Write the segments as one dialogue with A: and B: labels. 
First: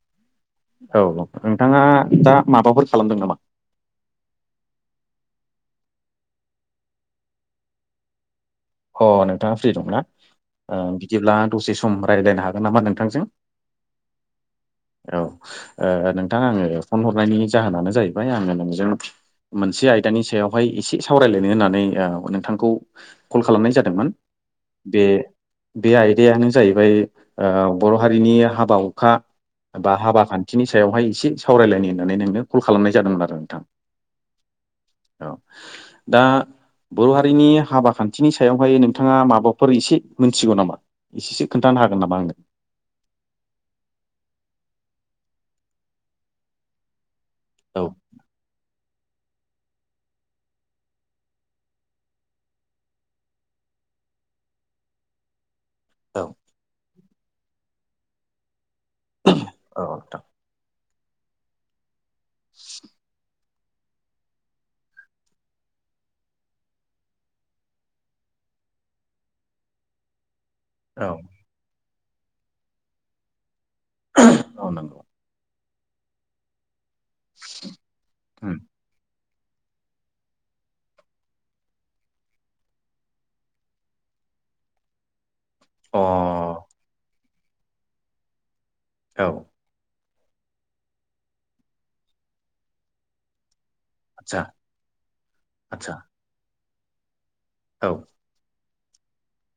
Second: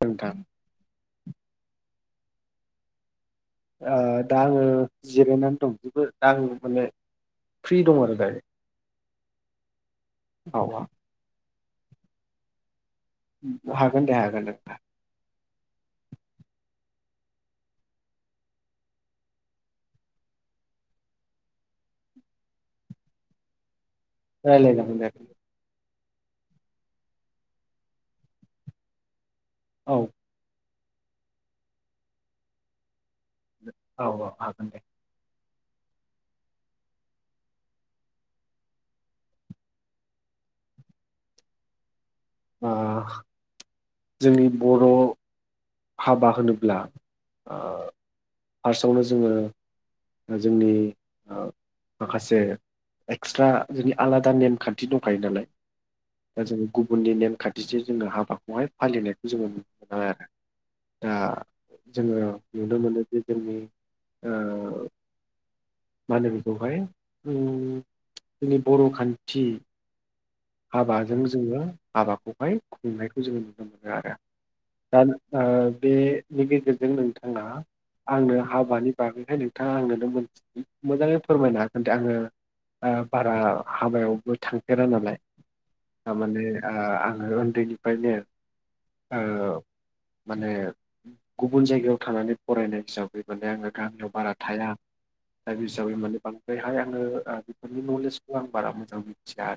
A: मोनथाम
B: औ नोंथाङा दा माबाफोर खालामदों नामा?
A: ओ दा आङो जिरायनानै दंजोबो दा आङो माने। फ्रि दं आरो गायो
B: अ नोंथाङा फ्रि दंना‌
A: औ औ
B: बिदिब्ला दसे सम रायज्लायनो हागोन नामा नोंथांजों।
A: अ हागोन दे हागोन दे नोंथां।
B: औ नोंथां आङो फन हरनायनि जाहोनानो जाहैबाय आङो नोंजों। मोनसे आयदानि सायावहाय एसे सावरायलायनो होननानै नोंथांखौ। कल खालामनाय जादोंमोन
A: रायलायजागोन
B: बे
A: दे
B: बे आयदायानो जाहैबाय बर' हारिनि हाबा-हुखा बा
A: औ
B: हाबा खान्थिनि सायावहाय एसे सावरायलायनो होननानै नोंनो कल खालामनाय जादोंमोन आरो।
A: औ औ हागोन दे।
B: औ दा बर' हारिनि हाबा खान्थि। बिथिनि सायावहाय नोंथाङा माबाफोर एसे मिथिगौ नामा एसेसो खोनन्थानो हागोन नामा आंनो।
A: ओ जोंनि बर'। हाबा होनोब्ला
B: औ
A: फार्स्टआवनो जोंङो। जोंनि माखासे एक्सट्रा जोंनि आलादा नेमखान्थि दंखायो नालाय।
B: औ
A: दा जों गुबुननि नेमखान्थिजों जोंङो हाबाखौहाय फालिनायखौ जोंङो नुनो
B: औ
A: मोनो
B: नोंथां
A: आरो। दा जोंङो नुनो मोनो जे जोंनि ओ। मा होनो बेखौहाय जोंनि बर' खान्थि।
B: औ
A: हाबाजों जोंङो हाबाखौहाय खुंनायखौ जोङो नुनो मोनो आरो।
B: औ
A: दा
B: नंगौ
A: बेनि गेजेरजों नोंथांङा आंनो
B: उम
A: हाबानि बागैखाय नों नोंथांङा आंनोनो मोजाङै फोरमायनो हागोन दे आंङो। बारा हाबायावबो थांफेरा नालाय।
B: अ
A: थारमाने
B: औ
A: आङो उन्दैनिफ्रायनो। माने गुबुन जायगायाव थानानै फरायनाय हिसाब बे माने आंङो गामियाव बारा
B: आदसा
A: थाया दा बे
B: आदसा
A: हिसाबै माने बांद्रायहाय आंङो। बिनि
B: औ ओ
A: नलेजखौ आं बारा मोजां मिथिया।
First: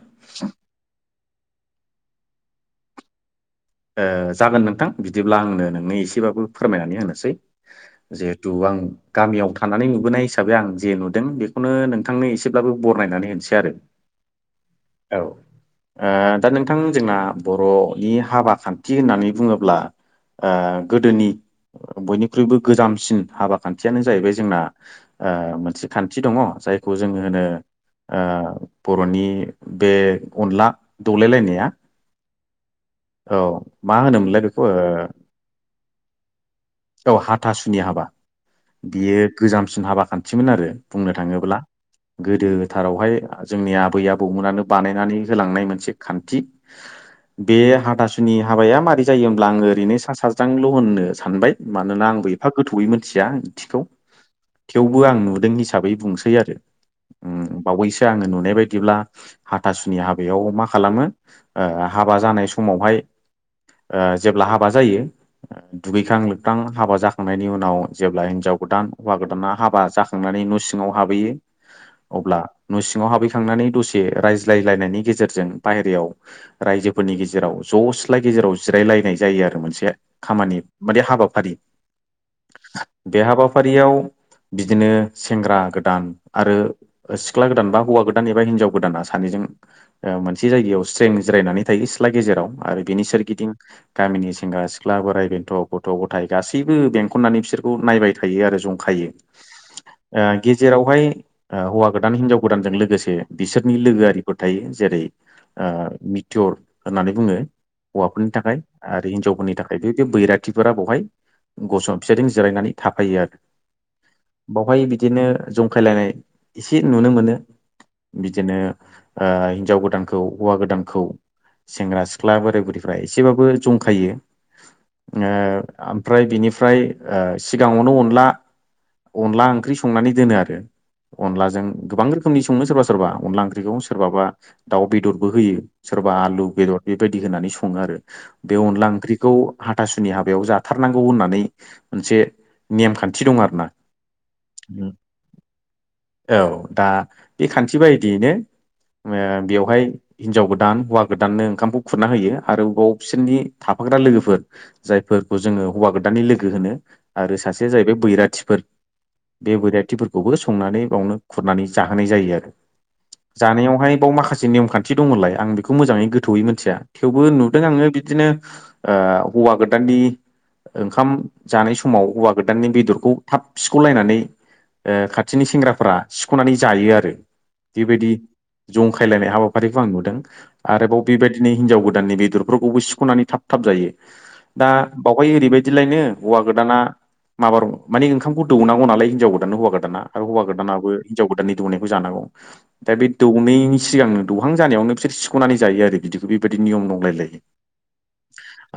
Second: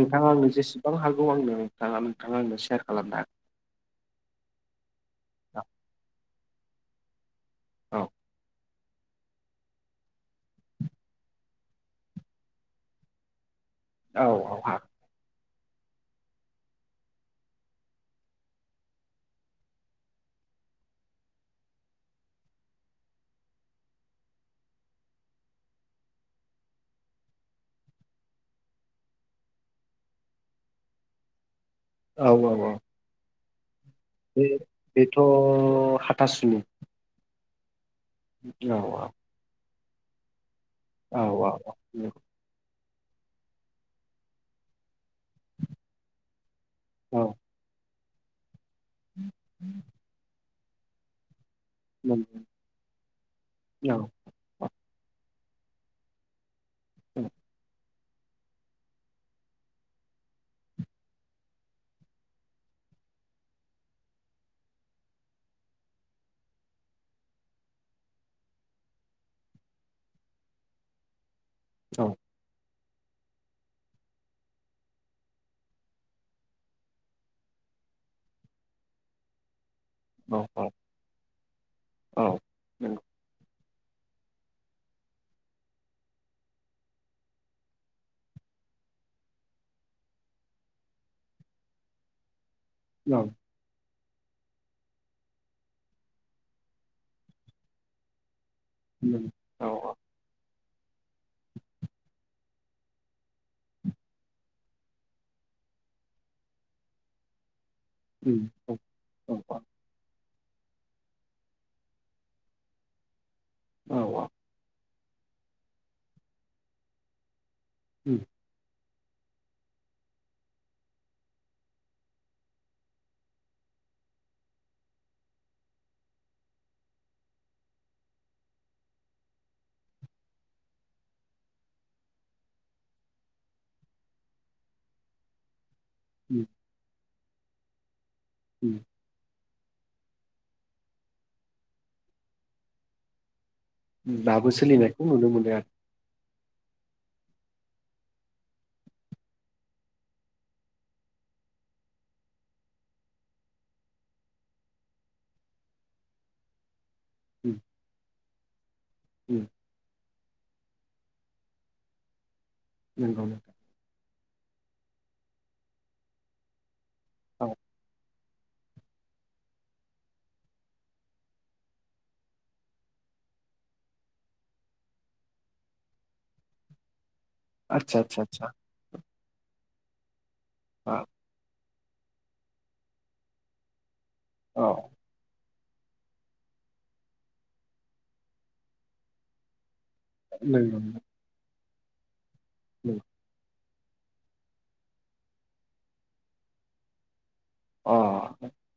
A: नोंथांङा आंनो जेसेबां हागौ आंनो नोंथाङा नोंथांङा आंनो सेयार खालामनो हागोन‌।
B: जागोन नोंथां बिदिब्ला आंनो
A: हागोन
B: नोंनि एसेबाबो फोरमायनानै होनोसै।
A: औ
B: जेहेथु आं गामियाव थानानै नुबोनाय हिसाबै आं जे नुदों बेखौनो नोंथांनो एसेब्लाबो बरनायनानै होनोसै आरो
A: औ औ हाग
B: औ ओ दा नोंथां जोंना बर'नि हाबा खान्थि होननानै बुङोब्ला ओ गोदोनि बयनिख्रुइबो गोजामसिन हाबा खान्थियानो जाहैबाय जोंना मोनसे खान्थि दंङो जायखौ जोंङो होनो। बर'नि बे अनला दौलायलायनाया
A: औ औ औ।
B: औ। मा होनोमोनलाय
A: बे
B: बेखौ
A: बेथ' हाथासुनि।
B: औ हाथासुनि हाबा
A: औ औ
B: बियो गोजामसिन हाबा खान्थिमोन आरो। बुंनो
A: औ
B: थाङोब्ला
A: औ
B: गोदो फोथारावहाय जोंनि आबै आबौमोनानो बानायनानै होलांनाय मोनसे खान्थि
A: औ
B: बे हाथासुनि हाबाया मारै जायो होनब्ला आङो ओरैनो सा साज्रांल' होननो सानबाय मानोना आंबो
A: नंगौ
B: एफा गोथौयै मोनथिया ओंथिखौ
A: औ
B: थेवबो आं नुदों हिसाबै बुंसै आरो बावैसो आंङो नुनाय बायदिब्ला हाथासुनि हाबायाव मा खालामो ओ हाबा जानाय समावहाय ओ जेब्ला हाबा जायो दुगैखां लोबखां हाबा जाखांनायनि उनाव जेब्ला हिनजाव गोदान हौवा गोदाना हाबा जाखां थांनानै न' सिङांव हाबहैयो अब्ला न' सिङाव हाबहैखांनानै दसे रायज्लायलायनायनि गेजेरजों बाहेरायाव रायजोफोरनि गेजेराव ज' सिस्ला गेजेराव जिरायलायनाय जायो आरो मोनसे
A: औ
B: खामानि माने हाबाफारि
A: औ नंगौ
B: बे हाबाफारियाव बिदिनो सेंग्रा गोदान आरो सिख्ला गोदान बा हौवा गोदान एबा हिनजाव गोदाना सानैजों ओ मोनसे जायगायाव स्रें जिरायनानै थायो सिथ्ला गेजेराव आरो बेनि
A: औ
B: सोरगिदिं गामिनि सेंग्रा सिख्ला बोराइ बेन्थ' गथ' गथाय गासैबो बेंखननानै बिसोरखौ नायबाय थायो आरो जं खायो ओ गेजेरावहाय ओ हौवा गोदान हिनजाव गोदानजों लोगोसे बिसोरनि लोगोआरिफोर थायो जेरै ओ मिटिर होननानै बुङो हौवाफोरनि
A: उम
B: थाखाय
A: औ
B: आरो
A: औ
B: हिन्जावफोरनि थाख [unintelligible] बैराथिफोरा बावहाय गसं बिसोरजों जिरायनानै थाफायो आरो
A: औ
B: बावहाय बिदिनो जंखायलायनाय एसे नुनो मोनो
A: उम
B: बिदिनो ओ हिनजाव गोदानखौ हौवा गोदानखौ सेंग्रा सिख्ला बोराय बुरिफ्रा एसेबाबो जंखायो ओ आमफ्राय बिनिफ्राय ओ सिगाङावनो अनला अनला ओंख्रि संनानै दोनो आरो अनलाजों गोबां रोखोमनि सङो सोरबा सोरबा अनला ओंख्रिखौ सोरबाबा दाउ बेदरबो होयो सोरबा
A: उम
B: आलु बेदर बेबायदि होनानै सङो आरो बे
A: उम
B: अनला ओंख्रिखौ हाथासुनि हाबायाव जाथारनांगौ होननानै मोनसे नेमखान्थि दं आरो ना
A: दाबो सोलिनायखौ नुनो मोनो आरो
B: औ दा बे खान्थि बायदियैनो ओ बेवहाय हिन्जाव गोदान हौवा गोदाननो ओंखामखौ खुरना होयो आरो बाव बिसोरनि थाफाग्रा लोगोफोर जायफोरखौ जोङो हौवा गोदानानि लोगो होनो आरो सासेया जाहैबाय बैराथिफोर
A: उ
B: बे बैराथिफोरखौबो संनानै बावनो खुरनानै जाहोनाय जायो आरो
A: नंगौ
B: जानायावहाय बाव माखासे नेमखान्थि दङलाय आं बेखौ मोजाङै गोथौयै मिथिया थेवबो
A: नोंथां औ
B: नुदों आङो बिदिनो ओ हौवा गोदाननि ओंखाम जानाय समाव हौवा गोदाननि बेदरखौ थाब सिख'लायनानै ओ खाथिनि सेंग्राफ्रा सिख'नानै जायो आरो
A: आदसा
B: बेबायदि
A: आदसा आदसा
B: जंखायलायनाय हाबाफारिखौ आं नुदों आरोबाव बेबायदिनो हिनजाव गोद गोदाननि बेदरफोरखौबो सिख'नानै थाब थाब जायो
A: औ
B: दा बावहाय ओरैबायदिलायनो हौवा गोदाना माबार माने ओंखामखौ दौनांगौ नालाय हिनजाव गोदाननो हौवा गोदाना आरो हौवा
A: नंगौ
B: गोदानाबो हिनजाव गोदाननि दौनायखौ जानांगौ दा
A: नंगौ
B: बे दौैनि सिगांनो दौहां जानायावनो बिसोर सिख'नानै जायो आरो बिदिखौ बेबायदि नियम दंलायलायो
A: अ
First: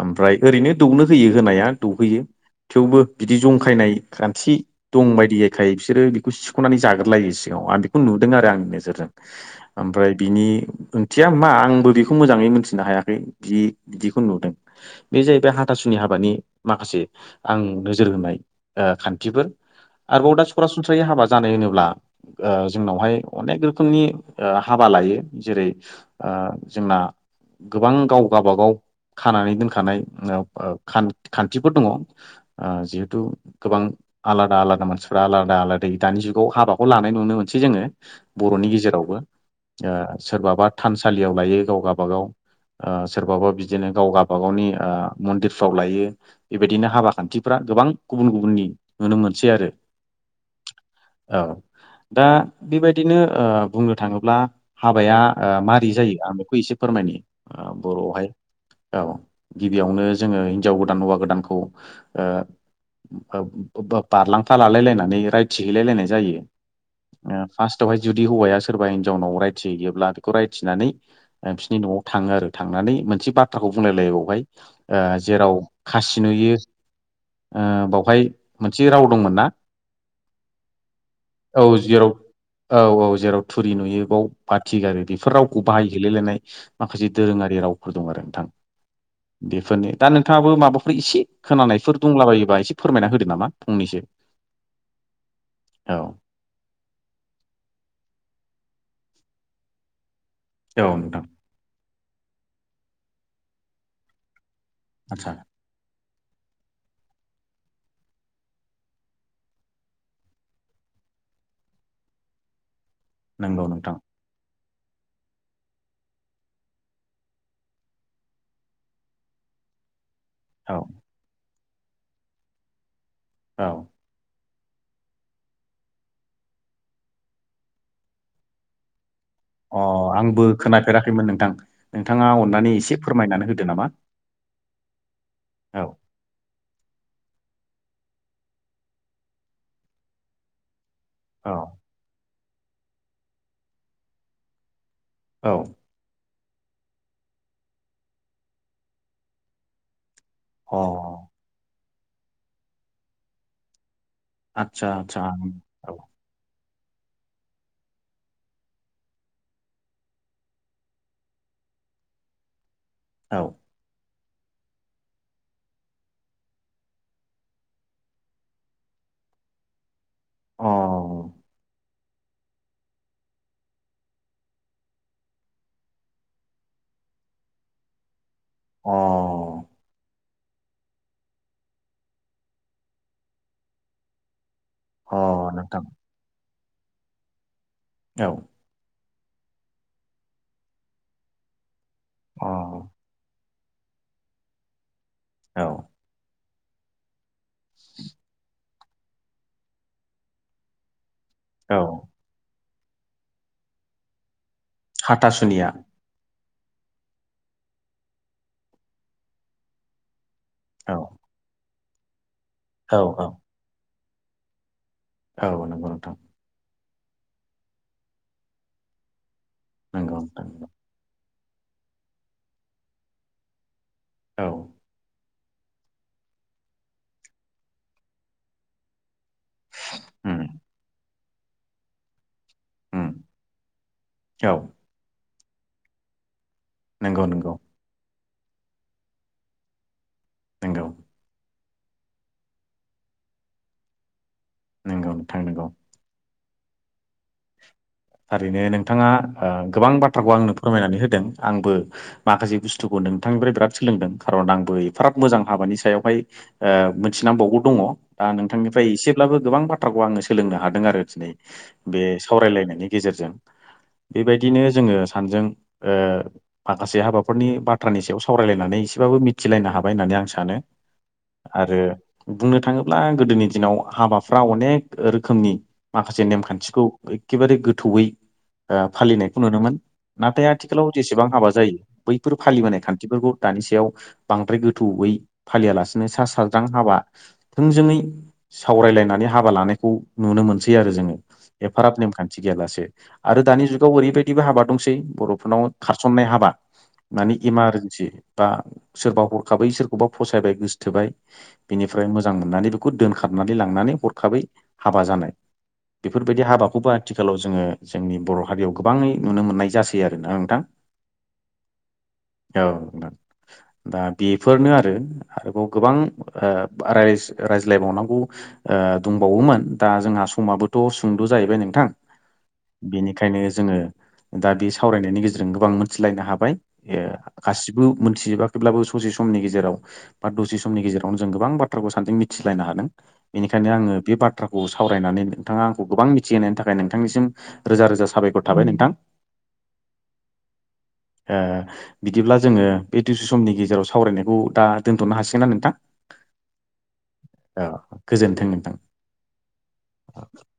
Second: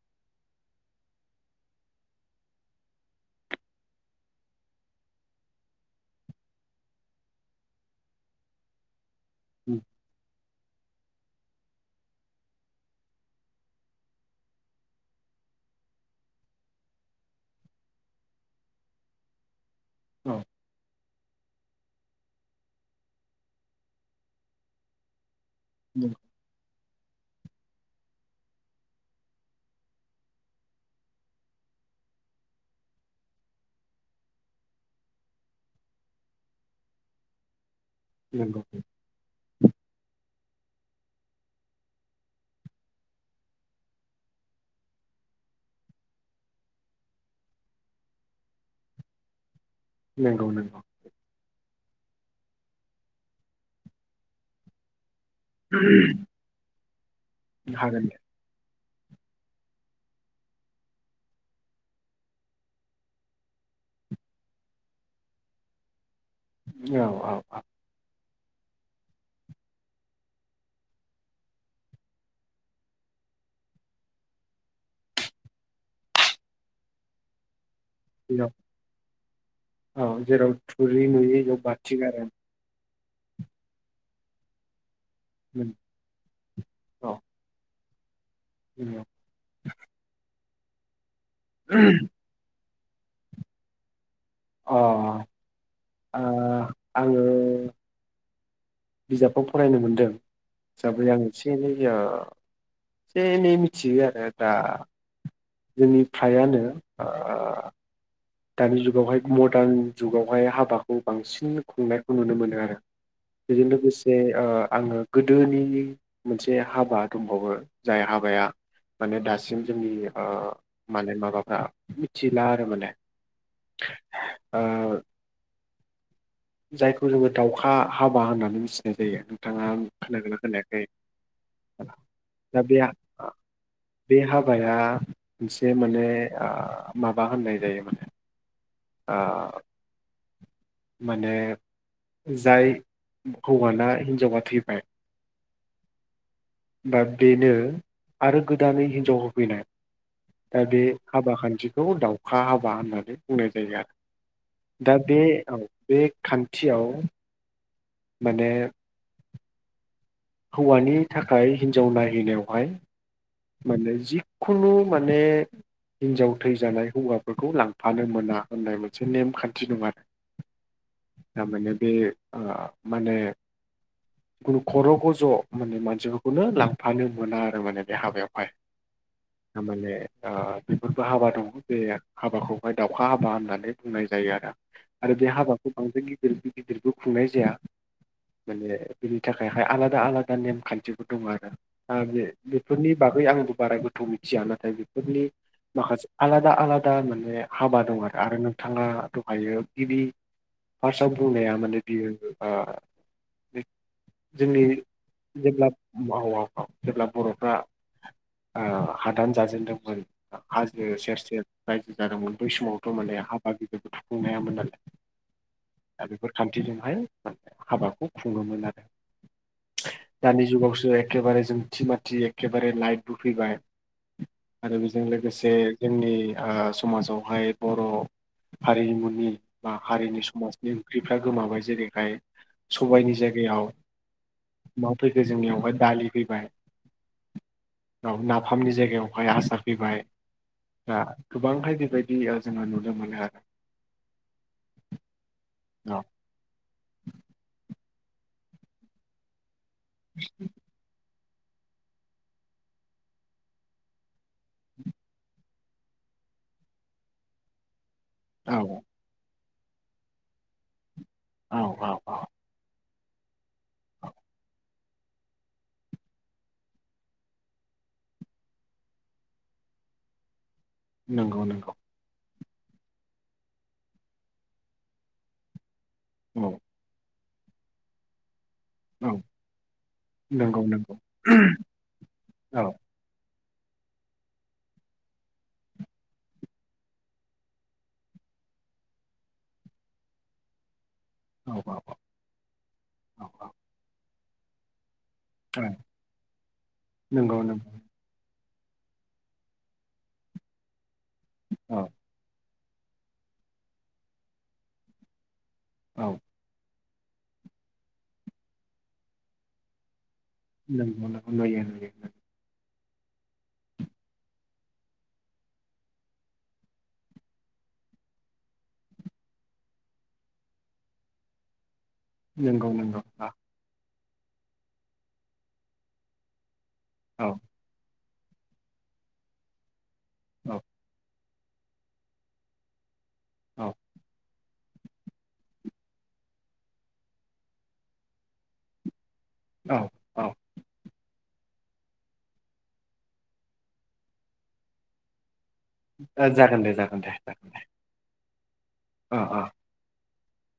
B: ओमफ्राय ओरैनो दौनो होयो होनाया दौहोयो थेवबो बिदि जंखायनाय खान्थि दं बायदियैखाय बिसोरो बेखौ सिख'नानै जाग्रोलायो सिगाङाव आं बेखौ नुदों आरो आंनि नोजोरजों
A: उम
B: ओमफ्राय बिनि ओंथिया मा आंबो बेखौ मोजाङै मिथि नो हायाखै बि बिदिखौ नुदों बे जाहैबाय हाथासुनि हाबानि माखासे आं नोजोर होनाय खान्थिफोर आरोबाव
A: औ
B: दा सरासनस्रायै हाबा जानाय होनोब्ला ओ जोंनावहाय अनेक रोखोमनि ओ हाबा लायो जेरै
A: नंगौ
B: ओ जोंना गोबां गाव गाबागाव खानानै दोनखानाय खान्थिफोर दङ ओ जिहेथु गोबां आलादा आलादा मानसिफ्रा आलादा आलादै दानि जुगाव हाबाखौ लानाय नुनो मोनसै जोङो
A: नंगौ
B: बर'नि गेजेरावबो ओ सोरबाबा थानसालियाव लायो गाव गाबा बागाव सोरबाबा बिदिनो गाव गाबागावनि मन्दिरफ्राव लायो बेबायदिनो हाबा खान्थिफ्रा गोबां गुबुन गुबुननि नुनो मोनसै आरो
A: नंगौ नंगौ
B: औ दा बेबायदिनो ओ बुंनो थाङोब्ला ओ हाबाया मारै जायो आं बेखौ एसे फोरमायनो
A: हागोन दे
B: बर'आवहाय औ गिबियावनो जोङो हिनजाव गोदान हौवा गोदानखौ ओ बारलांफा लालायलायनानै रायथि हैलायलायनाय जायो
A: औ औ औ
B: फार्स्टवहाय जुदि हौवाया सोरबा हिनजावनाव रायथिहैयोब्ला बेखौ रायथिनानै बिसोरनि न'आव थाङो आरो थांनानै मोनसे बाथ्राखौ बुंलायलायो बेावहाय ओ जेराव खासि नुयो ओ बाव ओमफाय
A: बेयाव
B: मोनसे राव दंमोन ना
A: औ जेराव थुरि नुयो बेयाव
B: औ
A: बाथि
B: जेराव
A: गारो
B: औ औ जेराव थुरि नुयो बाव बाथि गारो बेफोर रावखौ
A: औ
B: बाहायहैलाय लायनाय माखासे दोरोङारि रावफोर दं आरो नोंथां
A: [unintelligible]
B: बेफोरनि दा नोंथाङाबो माबाफोर एसे खोनानायफोर दंलाबायोबा एसे फोरमायना होदो नामा फंनैसो
A: अ
B: औ
A: ओ ‌आङो बिजाबखौ फरायनो मोन्दों
B: औ
A: हिसाबै
B: नोंथां
A: आङो एसे एसे एनै मिथियो आरो दा
B: आदसा
A: जोंनि फायानो ओ दानि जुगावहाय मदार्न जुगावहाय हाबाखौ बांसिन खुंनायखौ नुनो मोनो आरो
B: नंगौ
A: बेदिनो
B: नोंथां
A: लोगोसे ओ आङो गोदोनि मोनसे हाबा दंबावो जाय हाबाया माने दासिम जोंनि ओ
B: औ
A: माने माबाफ्रा मिथिला आरो माने
B: औ
A: ओ जायखौ जोङो दावउखा हाबा होननानै मिथिनाय जायो नोंथाङा
B: अ
A: खोनादोंना
B: आंबो
A: खोनायाखै
B: खोनाफेराखैमोन नोंथां नोंथाङा
A: दा
B: अननानै
A: बे
B: एसे फोरमायनानै होदो नामा
A: बे हाबाया मोनसे
B: औ
A: माने माबा होननाय जायो माने ओ माने
B: औ
A: जाय हौवाना हिनजावा थैबाय
B: औ
A: दा बेनो आरो गोदानै हिनजाव होफैनाय दा
B: अ
A: बे हाबा खान्थिखौ दावखा हाबा होननानै बुंनाय जायो
B: आदसा
A: आरो दा बे
B: आदसा
A: औ बे खान्थियाव माने हौवानि थाखाय हिन्जाव नायहैनायावहाय
B: औ
A: माने जिखुनु माने हिनजाव थै जानाय हौवाफोरखौ लांफानो मोना होननाय मोनसे नेमखान्थि दं आरो
B: औ अ
A: थामाने बे माने खुनु खर'गज' माने मानसिफोरखौनो लांफानो मोना आरो माने बे हाबायावहाय
B: अ
A: थारमाने ओ बेफोरबो हाबा दङ बे हाबाखौहाय दाउखा हाबा होननानै खुंनाय जायो आरो
B: अ
A: आरो बे हाबाखौ
B: नोंथां
A: बांद्राय गिदिर गिदिरबो खुंनाय जाया
B: औ
A: बिनि थाखायहाय आलादा-आलादा नेम खान्थिफोर दङ आरो दा बे
B: अ
A: बेफोरनि बागै आंबो बारा गोथौ मिथिया नाथाय बेफोरनि
B: औ
A: माखासे आलादा-आलादा माने हाबा दं आरो आरो नोंथाङा दहायो गिबि फार्स्टआव बुंनाया माने
B: औ
A: बियो ओ जोंनि
B: हाथासुनिया
A: जेब्ला माव औ-औ जेब्ला बर'फ्रा ओ हादान जाजेनदोंमोन हाजो
B: औ
A: सेर-सेर रायजो जादोंमोन बै समावथ'
B: औ औ
A: माने [unintelligible]
B: औ नंगौ
A: दा
B: नोंथां
A: बेफोर खान्थिजोंहाय हाबाखौ खुङोमोन आरो।
B: नंगौ नोंथां
A: दानि
B: नंगौ।
A: जुगावसो एखेबारे जोंथि माथि एखेबारे लाइट बो फैबाय
B: औ
A: आरो बेजों लोगोसे जोंनि ओ समाजावहाय बर' हारिमुनि बा हारिनि
B: उम
A: समाजनि ओंख्रिफ्रा गोमाबाय जेरैखाय
B: उम
A: सबायनि जायगायाव
B: औ
A: मा फैखो जोंनियावहाय दालि फैबाय
B: नंगौ नंगौ
A: नाफामनि जायगायावहाय असार फैबाय
B: नंगौ
A: दा गोबांहाय बेबायदि जियाव जोङो नुनो मोनो
B: नोंगौ नोथां नांगौ
A: औ
B: थारैनो नोंथाङा गोबां बाथ्राखौ आंनो फोरमायनानै होदों आंबो माखासे बुस्थुखौ नोंथांनिफ्राय बिराद सोलोंदों खारन आंबो एफाराद मोजां हाबानि सायावहाय मिथिनांबावगौ दङ दा
A: औ औ
B: नोंथांनिफ्राय एसेब्लाबो गोबां बाथ थ्राखौ आङो सोलोंनो हादों आरो दिनै
A: औ औ
B: बे
A: औ
B: सावरायलायनायनि गेजेरजों। बेबायदिनो जोङो सानजों ओ माखासे हाबाफोरनि बाथ्रानि सायाव सावरायलायनानै एसेबाबो मिथिलायनो हाबाय होननानै आं सानो।
A: नंगौ नंगौ
B: आरो बुंनो थाङोब्ला गोदोनि दिनाव हाबाफ्रा अनेक रोखोमनि माखासे
A: औ
B: नेमखान्थिखौ एखेबारे गोथौयै
A: औ
B: फालिनायखौ नुनो मोन नाथाय
A: नंगौ
B: आथिखालाव
A: नंगौ
B: जेसेबां हाबा जायो बैफोर
A: औ
B: फालिबोनाय खान्थि बिफोरखौ दानि सायाव बांद्राय गोथौयै फालियालासिनो सा साज्रां हाबा थोंजोङै सावरायलायनानै हाबा लानायखौ नुनो मोनसै आरो जोङो
A: औ
B: एफाराब नेमखान्थि गैयालासे
A: औ
B: आरो
A: औ
B: दानि जुगाव ओरैबायदिबो हाबा दंसै बर'
A: औ
B: बिुनाव खारसननाय हाबा मानि
A: नंगौ नंगौ
B: इमारजेन्सि बा सोरबा हरखाबाय सोरखौबा फसायबाय गोसथोबाय
A: औ
B: बिनिफ्राय मोजां मोननानैबो बेखौ दोनखाबनानै लांनानै हरखाबै हाबा जानाय
A: औ
B: बेफोरबायदि हाबाखौबो आथिखालाव जोङो जोंनि बर' हारियाव गोबाङै नुनो मोननाय जासै आरोना
A: [inaudible]
B: औ दा बेफोरनो आरो आरोबाव गोबां [unintelligible] रायज्लायबावनांगौ दंबावोमोन दा जोंहा समाबोथ' सुंद' जाहैबाय नोंथां
A: नंगौ नंगौ औ
B: बेनिखायनो जोङो दा बे सावरायनायनि गेजेरजों गोबां मोनथिलायनो हाबाय
A: औ
B: गासिबो मोनथिजोबाखैब्लाबो ससे समनि गेजेराव बा दसे समनि गेजेरावनो गोबां बाथ्राखौ सानैजों मिथिलायनो हादों
A: औ
B: बेनिखायनो आङो बे बाथ्राखौ सावरायनानै नोंथाङा आंखौ गोबां मिथिहोनायनि थाखाय नोंथांनिसिम रोजा रोजा साबायखर थाबाय नोंथां
A: औ औ
B: बिदिब्ला जोङो बे दसे समनि गेजेराव सावरायनायखौ दा दोनथ'नो हासिगोनना नोंथां
A: जागोन दे जागोन दे जागोन
B: औ
A: दे।
B: गोजोन्थों नोंथां।
A: आ-आ
B: [inaudible]